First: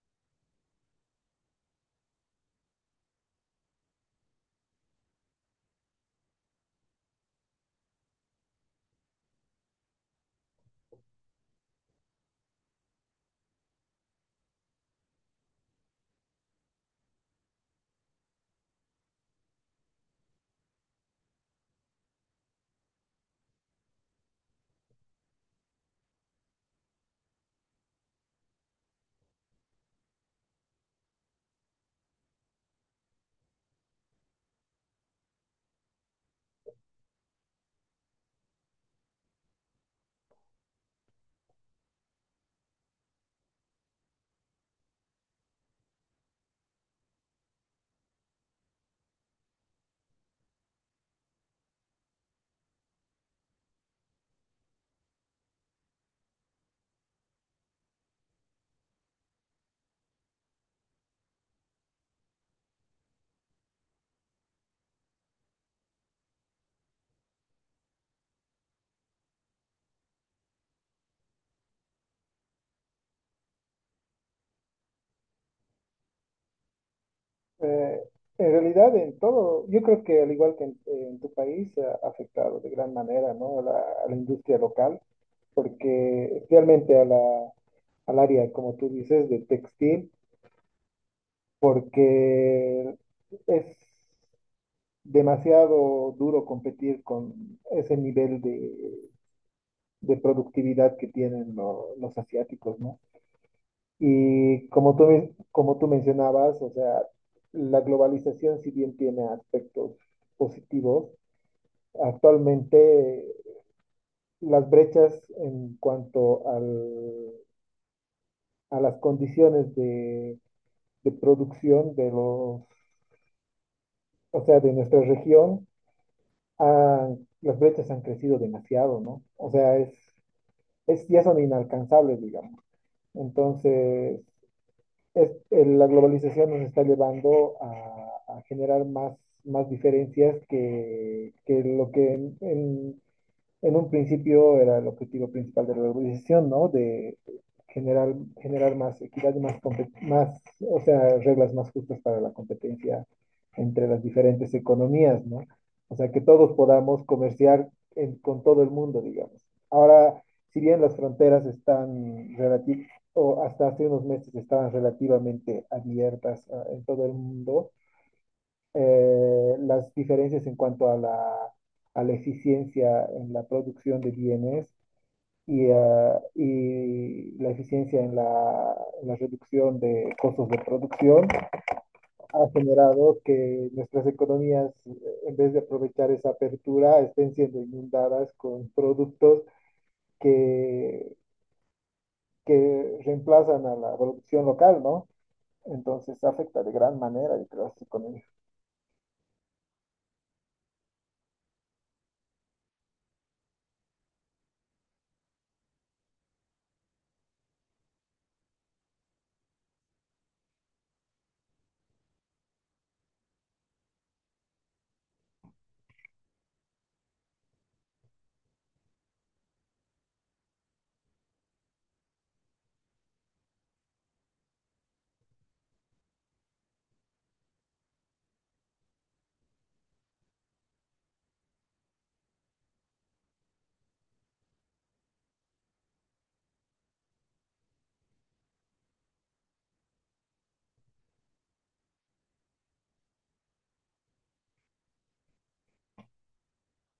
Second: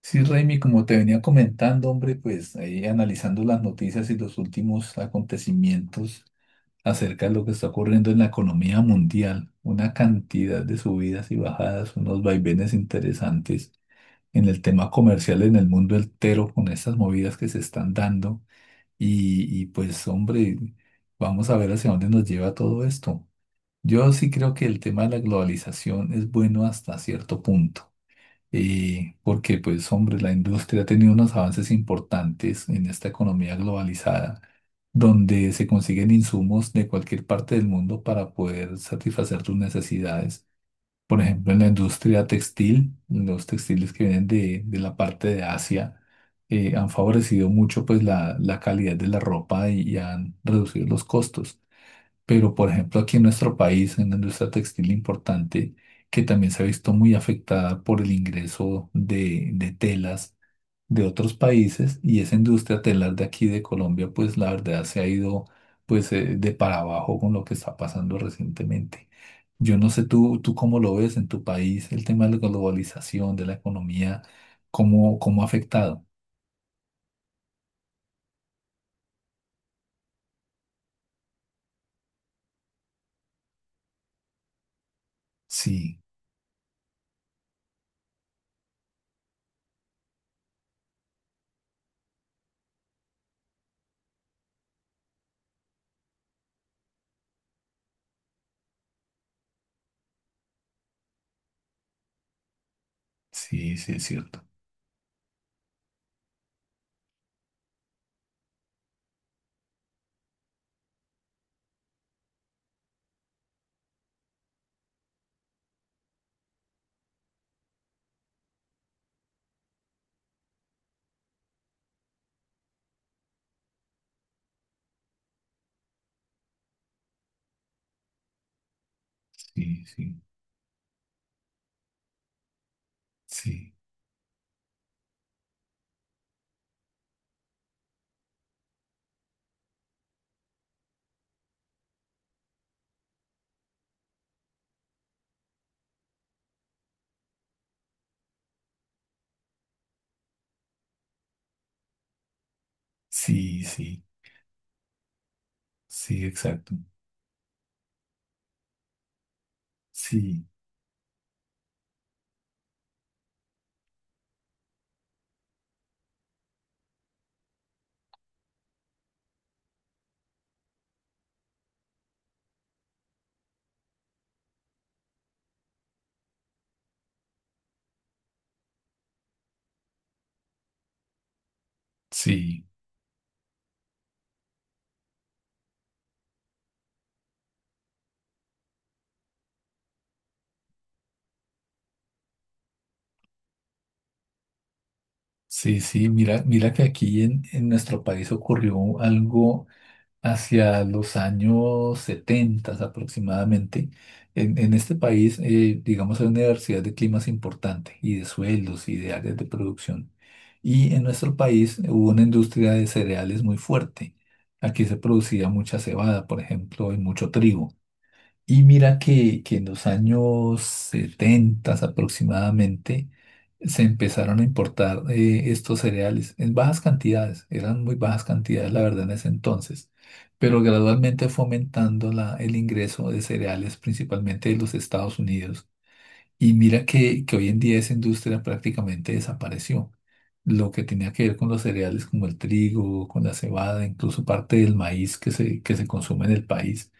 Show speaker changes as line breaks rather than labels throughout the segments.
Sí, Raimi, como te venía comentando, hombre, pues ahí analizando las noticias y los últimos acontecimientos acerca de lo que está ocurriendo en la economía mundial, una cantidad de subidas y bajadas, unos vaivenes interesantes en el tema comercial en el mundo entero con estas movidas que se están dando y pues, hombre, vamos a ver hacia dónde nos lleva todo esto. Yo sí creo que el tema de la globalización es bueno hasta cierto punto, porque pues hombre, la industria ha tenido unos avances importantes en esta economía globalizada, donde se consiguen insumos de cualquier parte del mundo para poder satisfacer tus necesidades. Por ejemplo, en la industria textil, los textiles que vienen de la parte de Asia han favorecido mucho pues la calidad de la ropa y han reducido los costos. Pero, por ejemplo, aquí en nuestro país, en la industria textil importante, que también se ha visto muy afectada por el ingreso de telas de otros países, y esa industria telar de aquí de Colombia, pues la verdad se ha ido pues de para abajo con lo que está pasando recientemente. Yo no sé tú cómo lo ves en tu país, el tema de la globalización, de la economía, cómo ha afectado.
Eh, en realidad, en todo, yo creo que al igual que en tu país, ha afectado de gran manera, ¿no? A la industria local,
Sí,
porque especialmente a al área, como tú dices, de textil, porque es demasiado duro competir con ese nivel de productividad que tienen los asiáticos, ¿no?
sí, sí, es cierto.
Y como como tú mencionabas, o sea, la globalización, si bien tiene aspectos positivos, actualmente las brechas en cuanto a las condiciones de producción de o sea, de nuestra región, las brechas han crecido demasiado, ¿no? O sea,
Sí, sí,
ya son inalcanzables, digamos.
sí,
Entonces, es- la globalización nos está llevando a generar más, más diferencias que lo que en un principio era el objetivo principal de la organización, ¿no? De generar, generar más equidad, más, más, o sea, reglas más justas para la competencia
sí,
entre
sí,
las diferentes economías, ¿no? O sea, que
sí,
todos
exacto.
podamos comerciar con todo el mundo, digamos. Ahora,
Sí,
si bien las fronteras están relativamente, o hasta hace unos meses estaban relativamente abiertas, ah, en todo el mundo, las diferencias en cuanto a la eficiencia en la producción de bienes y, ah, y la eficiencia en en la reducción de costos de producción ha
sí,
generado que nuestras economías, en vez de aprovechar esa apertura, estén siendo inundadas con productos que, que reemplazan a la producción local, ¿no?
sí, sí.
Entonces
Mira,
afecta
mira
de
que
gran
aquí
manera,
en,
yo creo,
en
a las
nuestro
economías.
país ocurrió algo hacia los años 70 aproximadamente. En este país, digamos, hay una diversidad de climas importante y de sueldos y de áreas de producción. Y en nuestro país hubo una industria de cereales muy fuerte. Aquí se producía mucha cebada, por ejemplo, y mucho trigo. Y mira que en los años 70 aproximadamente se empezaron a importar estos cereales en bajas cantidades, eran muy bajas cantidades la verdad en ese entonces, pero gradualmente fue aumentando el ingreso de cereales principalmente de los Estados Unidos. Y mira que hoy en día esa industria prácticamente desapareció. Lo que tenía que ver con los cereales como el trigo, con la cebada, incluso parte del maíz que se consume en el país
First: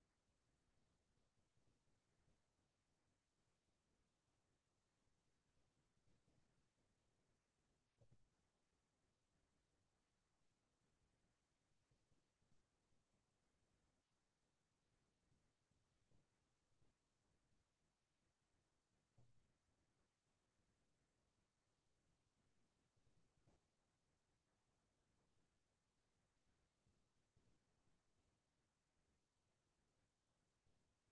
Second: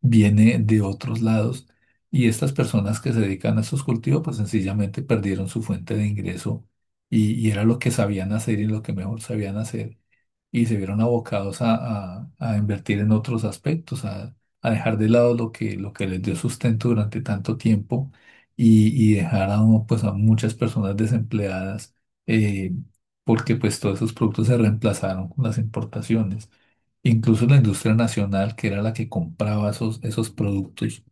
viene de otros lados y estas personas que se dedican a estos cultivos pues sencillamente perdieron su fuente de ingreso y era lo que sabían hacer y lo que mejor sabían hacer y se vieron abocados a, a invertir en otros aspectos, a dejar de lado lo que les dio sustento durante tanto tiempo y dejar a, uno, pues, a muchas personas desempleadas eh, porque pues todos esos productos se reemplazaron con las importaciones. Incluso la industria nacional, que era la que compraba esos productos,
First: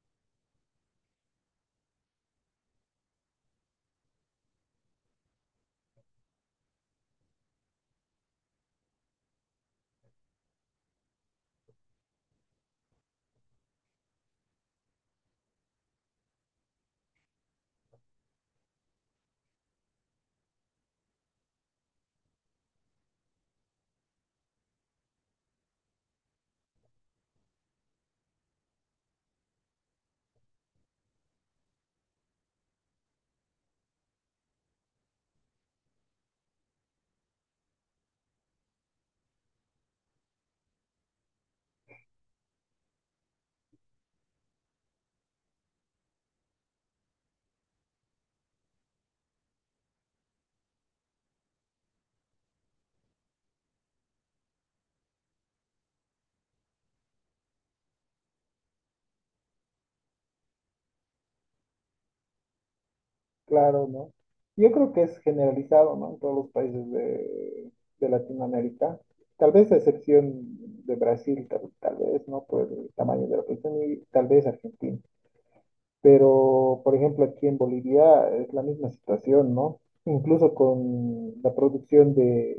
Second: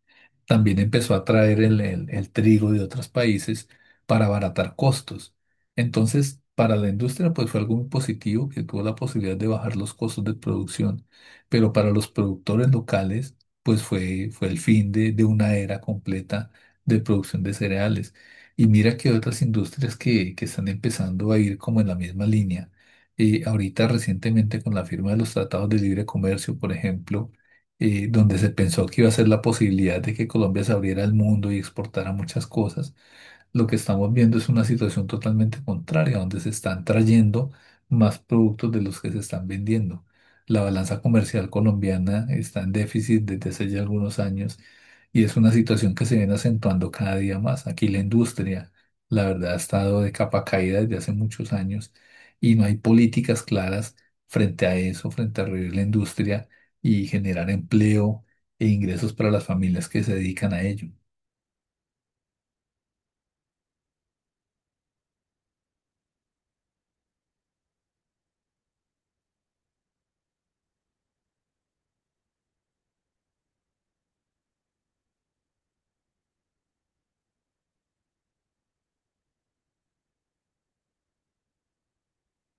también empezó a traer el, el trigo de otros países para abaratar costos. Entonces, para la industria, pues fue algo muy positivo que tuvo la posibilidad de bajar los costos de producción, pero para los productores locales, pues fue el fin de una era completa de producción de cereales. Y mira que otras industrias que están empezando a ir como en la misma línea. Ahorita recientemente con la firma de los tratados de libre comercio, por ejemplo, donde se pensó que iba a ser la posibilidad de que Colombia se abriera al mundo y exportara muchas cosas lo que estamos viendo es una situación totalmente contraria, donde se están trayendo más productos de los que se están vendiendo. La balanza comercial colombiana está en déficit desde hace ya algunos años y es una situación que se viene acentuando cada día más. Aquí la industria, la verdad, ha estado de capa caída desde hace muchos años y no hay políticas claras frente a eso, frente a revivir la industria y generar empleo e ingresos para las familias que se dedican a ello.
Claro, ¿no? Yo creo que es generalizado, ¿no? En todos los países de Latinoamérica. Tal vez a excepción de Brasil, tal vez, ¿no? Por el tamaño de la población y tal vez Argentina. Pero, por ejemplo, aquí en Bolivia es la misma situación, ¿no? Incluso con la producción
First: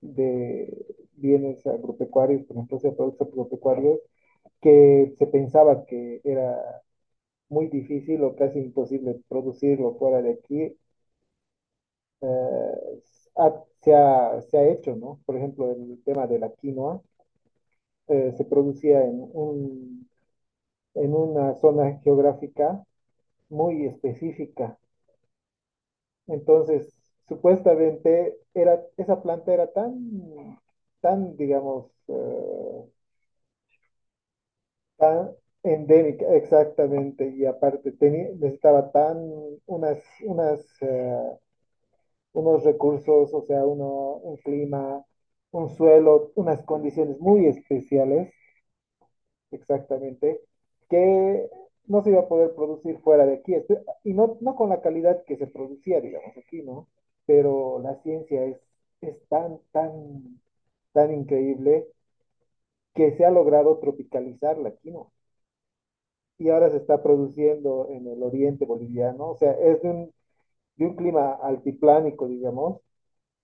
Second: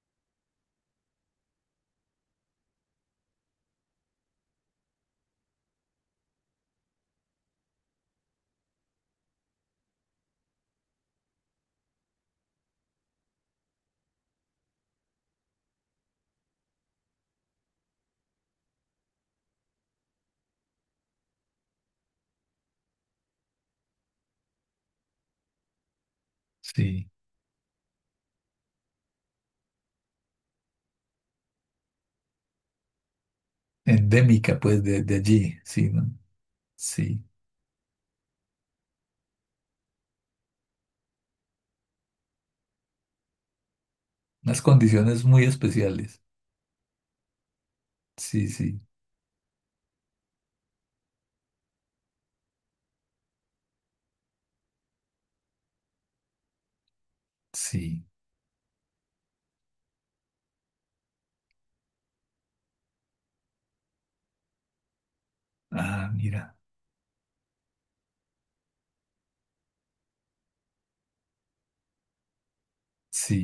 de bienes agropecuarios, por ejemplo, de productos agropecuarios, que se pensaba que era muy difícil o casi imposible producirlo fuera de aquí, eh, se ha hecho, ¿no? Por ejemplo, el tema de la quinoa se producía en en una zona geográfica muy específica. Entonces,
Sí.
supuestamente era, esa planta era digamos,
Endémica, pues, de
tan
allí, sí, ¿no?
endémica,
Sí,
exactamente, y aparte tenía, necesitaba tan unas, unas, eh, unos recursos, o sea, un
unas
clima,
condiciones muy
un
especiales.
suelo, unas condiciones muy especiales,
Sí, sí,
exactamente, que no se iba a poder producir fuera de aquí. Y no, no con la calidad que se producía, digamos, aquí, ¿no? Pero la
sí.
ciencia es tan increíble que se ha logrado tropicalizarla aquí, ¿no?
Ah,
Y
mira,
ahora se está produciendo en el oriente boliviano, o sea, es de de un clima altiplánico, digamos,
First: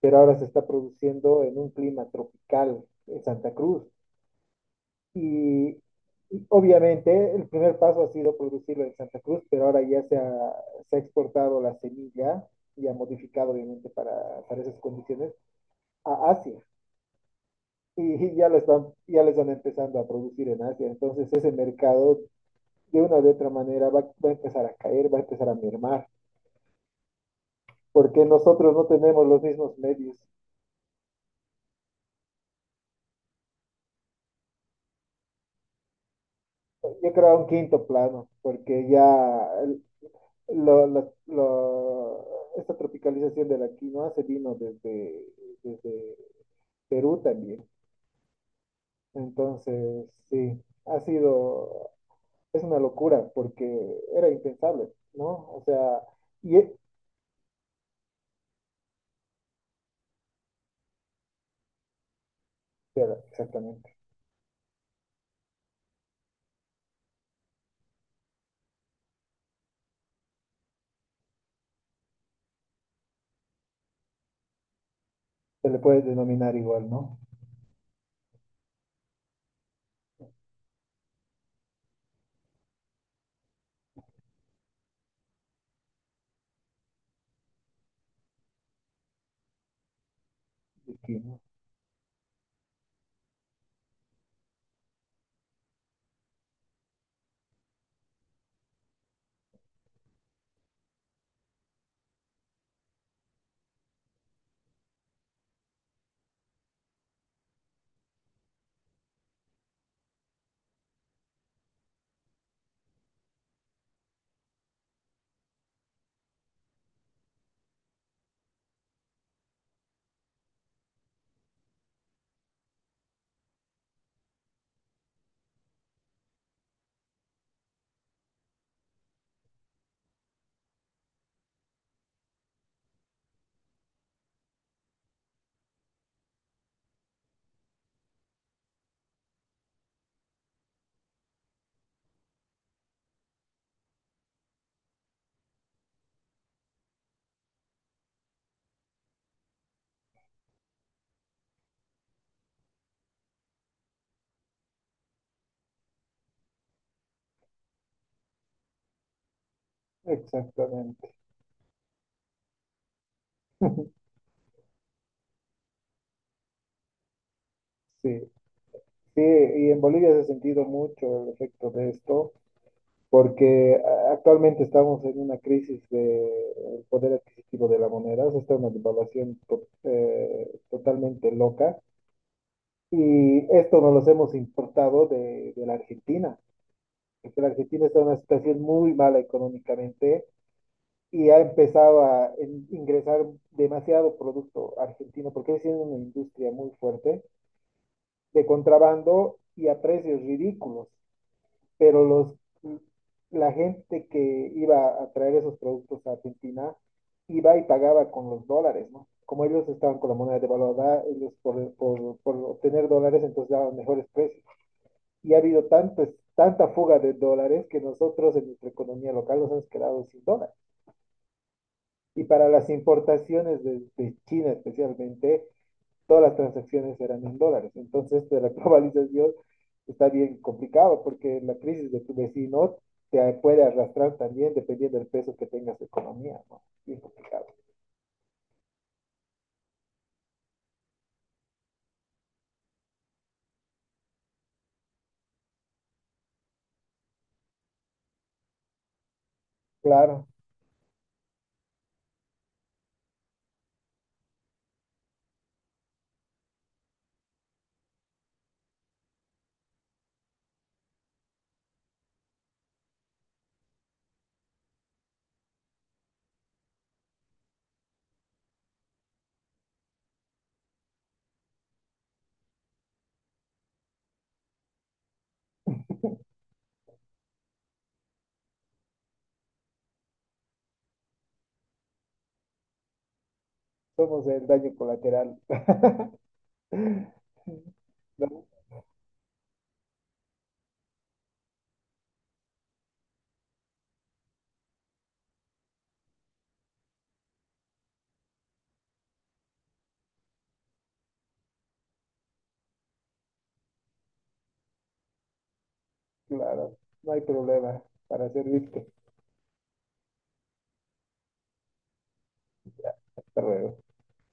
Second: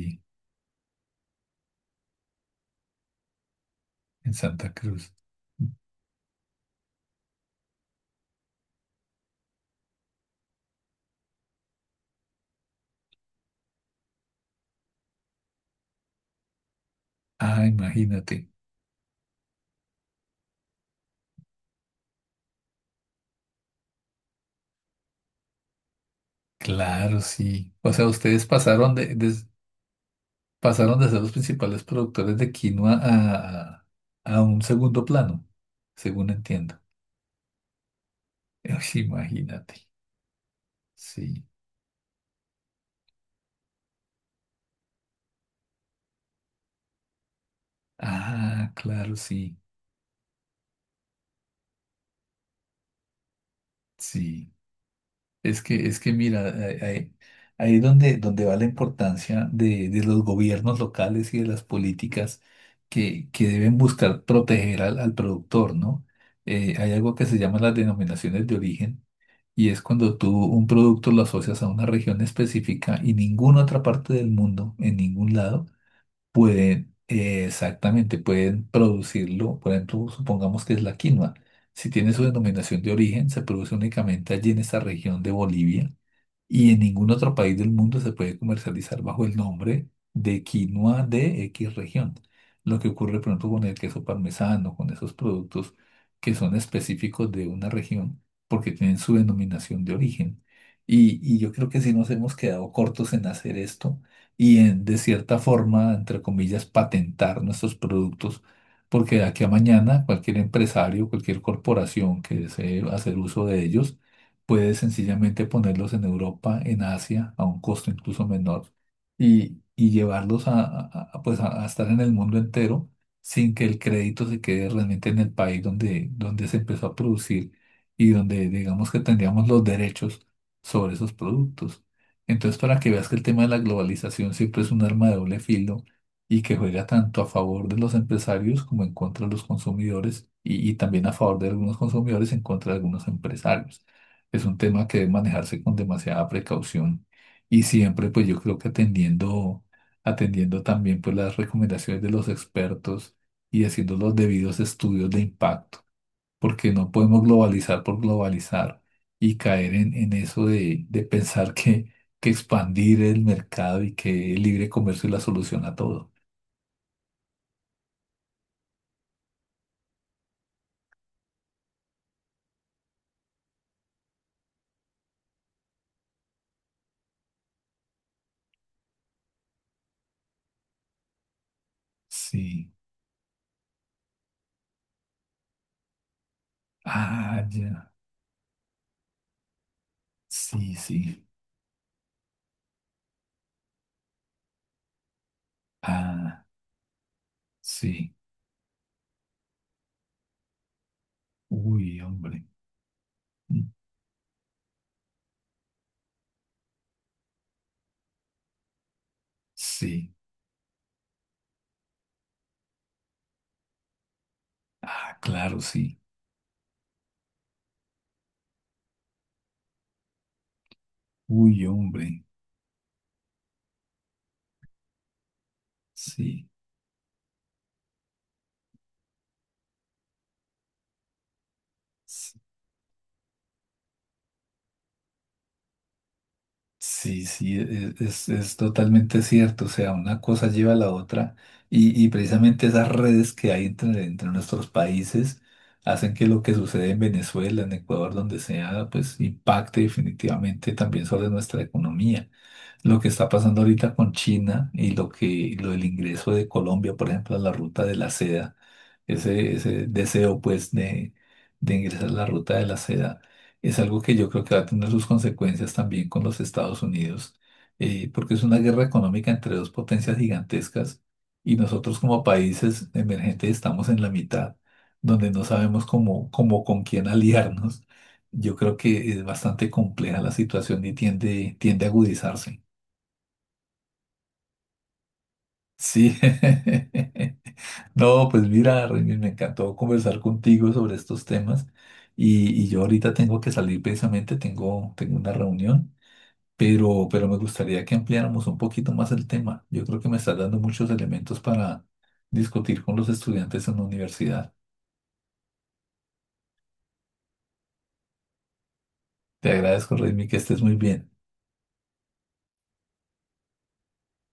pero ahora se está produciendo en un clima tropical en Santa Cruz.
en Santa Cruz.
Y, y obviamente el primer paso ha sido producirlo en Santa Cruz, pero ahora ya se ha exportado la semilla y ha modificado obviamente para esas condiciones a Asia.
Ah,
Y
imagínate.
ya lo están empezando a producir en Asia. Entonces ese mercado de una u otra manera va a empezar a caer, va a empezar a mermar
Claro, sí. O sea,
porque
ustedes
nosotros no
pasaron
tenemos los mismos medios.
pasaron de ser los principales productores de quinoa a, a un segundo plano, según entiendo.
Yo creo a un quinto plano, porque
Uy,
ya
imagínate.
lo- la-
Sí.
la- esta tropicalización de la quinoa se vino desde Perú también.
Ah, claro, sí,
Entonces, sí, ha sido, es una locura porque era
sí.
impensable, ¿no? O sea,
Es que mira,
y e-
ahí es donde, donde va la importancia de los gobiernos locales y de las políticas
era,
que deben
exactamente,
buscar proteger al, al productor, ¿no? Hay algo que se llama las denominaciones de origen y es cuando tú un producto lo asocias a una región específica y ninguna otra parte del mundo, en ningún lado,
se le puede denominar igual,
pueden,
¿no?
exactamente, pueden producirlo. Por ejemplo, supongamos que es la quinoa. Si tiene su denominación de origen, se produce únicamente allí en esa región de Bolivia y en ningún otro país del mundo se puede comercializar bajo el nombre de
De
quinoa
quinoa.
de X región. Lo que ocurre, por ejemplo, con el queso parmesano, con esos productos que son específicos de una región porque tienen su denominación de origen. Y yo creo que sí nos hemos quedado cortos en hacer esto y en, de cierta forma, entre comillas, patentar nuestros productos, porque de aquí a mañana cualquier empresario, cualquier corporación que desee hacer uso de ellos, puedes sencillamente ponerlos en Europa, en Asia, a un costo incluso menor, y llevarlos a- pues a estar en el mundo entero sin que el crédito se quede realmente en el país donde se empezó a producir y donde digamos que tendríamos los derechos sobre esos productos. Entonces, para que veas que el tema de la globalización siempre es un arma de doble filo y que juega tanto a favor de los empresarios como en contra de los consumidores y también a favor de algunos consumidores en contra de algunos empresarios es un tema que debe manejarse con demasiada precaución y siempre pues yo creo que atendiendo, atendiendo también pues las recomendaciones de los expertos y haciendo los debidos estudios de impacto, porque no podemos globalizar por globalizar y caer en eso de
Exactamente.
pensar que expandir el mercado y que el libre comercio es la solución a todo.
Sí, sí, y en Bolivia se ha sentido mucho el efecto de esto, porque actualmente estamos en una crisis del poder adquisitivo de la moneda, o sea, está una devaluación totalmente loca
Sí,
y esto nos los hemos importado de la Argentina, porque
ah,
la Argentina
ya,
está en una situación muy mala económicamente
sí, sí,
y ha empezado ingresar demasiado producto argentino, porque es una
ah,
industria muy fuerte
sí,
de contrabando y a precios ridículos.
uy,
Pero los,
hombre,
la
mm,
gente que iba a traer esos productos a Argentina iba y pagaba con los dólares, ¿no? Como ellos estaban con
sí.
la moneda devaluada, ellos por obtener dólares entonces daban mejores precios.
Ah,
Y ha
claro,
habido
sí.
tanto, tanta fuga de dólares que nosotros en nuestra economía local nos hemos quedado sin dólares.
Uy, hombre,
Y para las importaciones de China especialmente, todas las
sí.
transacciones eran en dólares. Entonces, de la globalización está bien complicado porque la crisis de tu
s-
vecino te puede arrastrar también dependiendo del peso que tengas de economía, ¿no? Bien
Sí,
complicado.
sí, es totalmente cierto. O sea, una cosa lleva a la otra y precisamente esas redes que hay entre nuestros países hacen que lo que sucede en Venezuela, en Ecuador, donde sea, pues impacte
Claro,
definitivamente también sobre nuestra economía. Lo que está pasando ahorita con China y lo que lo del ingreso de Colombia, por ejemplo, a la ruta de la seda, ese deseo pues de ingresar a la ruta de la seda, es algo que yo creo que va a tener sus consecuencias también con los Estados Unidos, porque es una guerra económica entre dos potencias gigantescas y nosotros como países emergentes estamos en la mitad, donde no sabemos cómo, cómo con quién aliarnos. Yo creo que es bastante compleja la situación y tiende, tiende a agudizarse.
somos el daño colateral.
Sí. No, pues
No,
mira, Remy, me encantó conversar contigo sobre estos temas y yo ahorita tengo que salir precisamente, tengo una reunión, pero me gustaría que ampliáramos un poquito más el tema. Yo creo que me estás dando muchos elementos para discutir con los estudiantes en la universidad.
claro, no hay problema para servirte.
Te agradezco, Remy, que estés muy bien.
Hasta luego.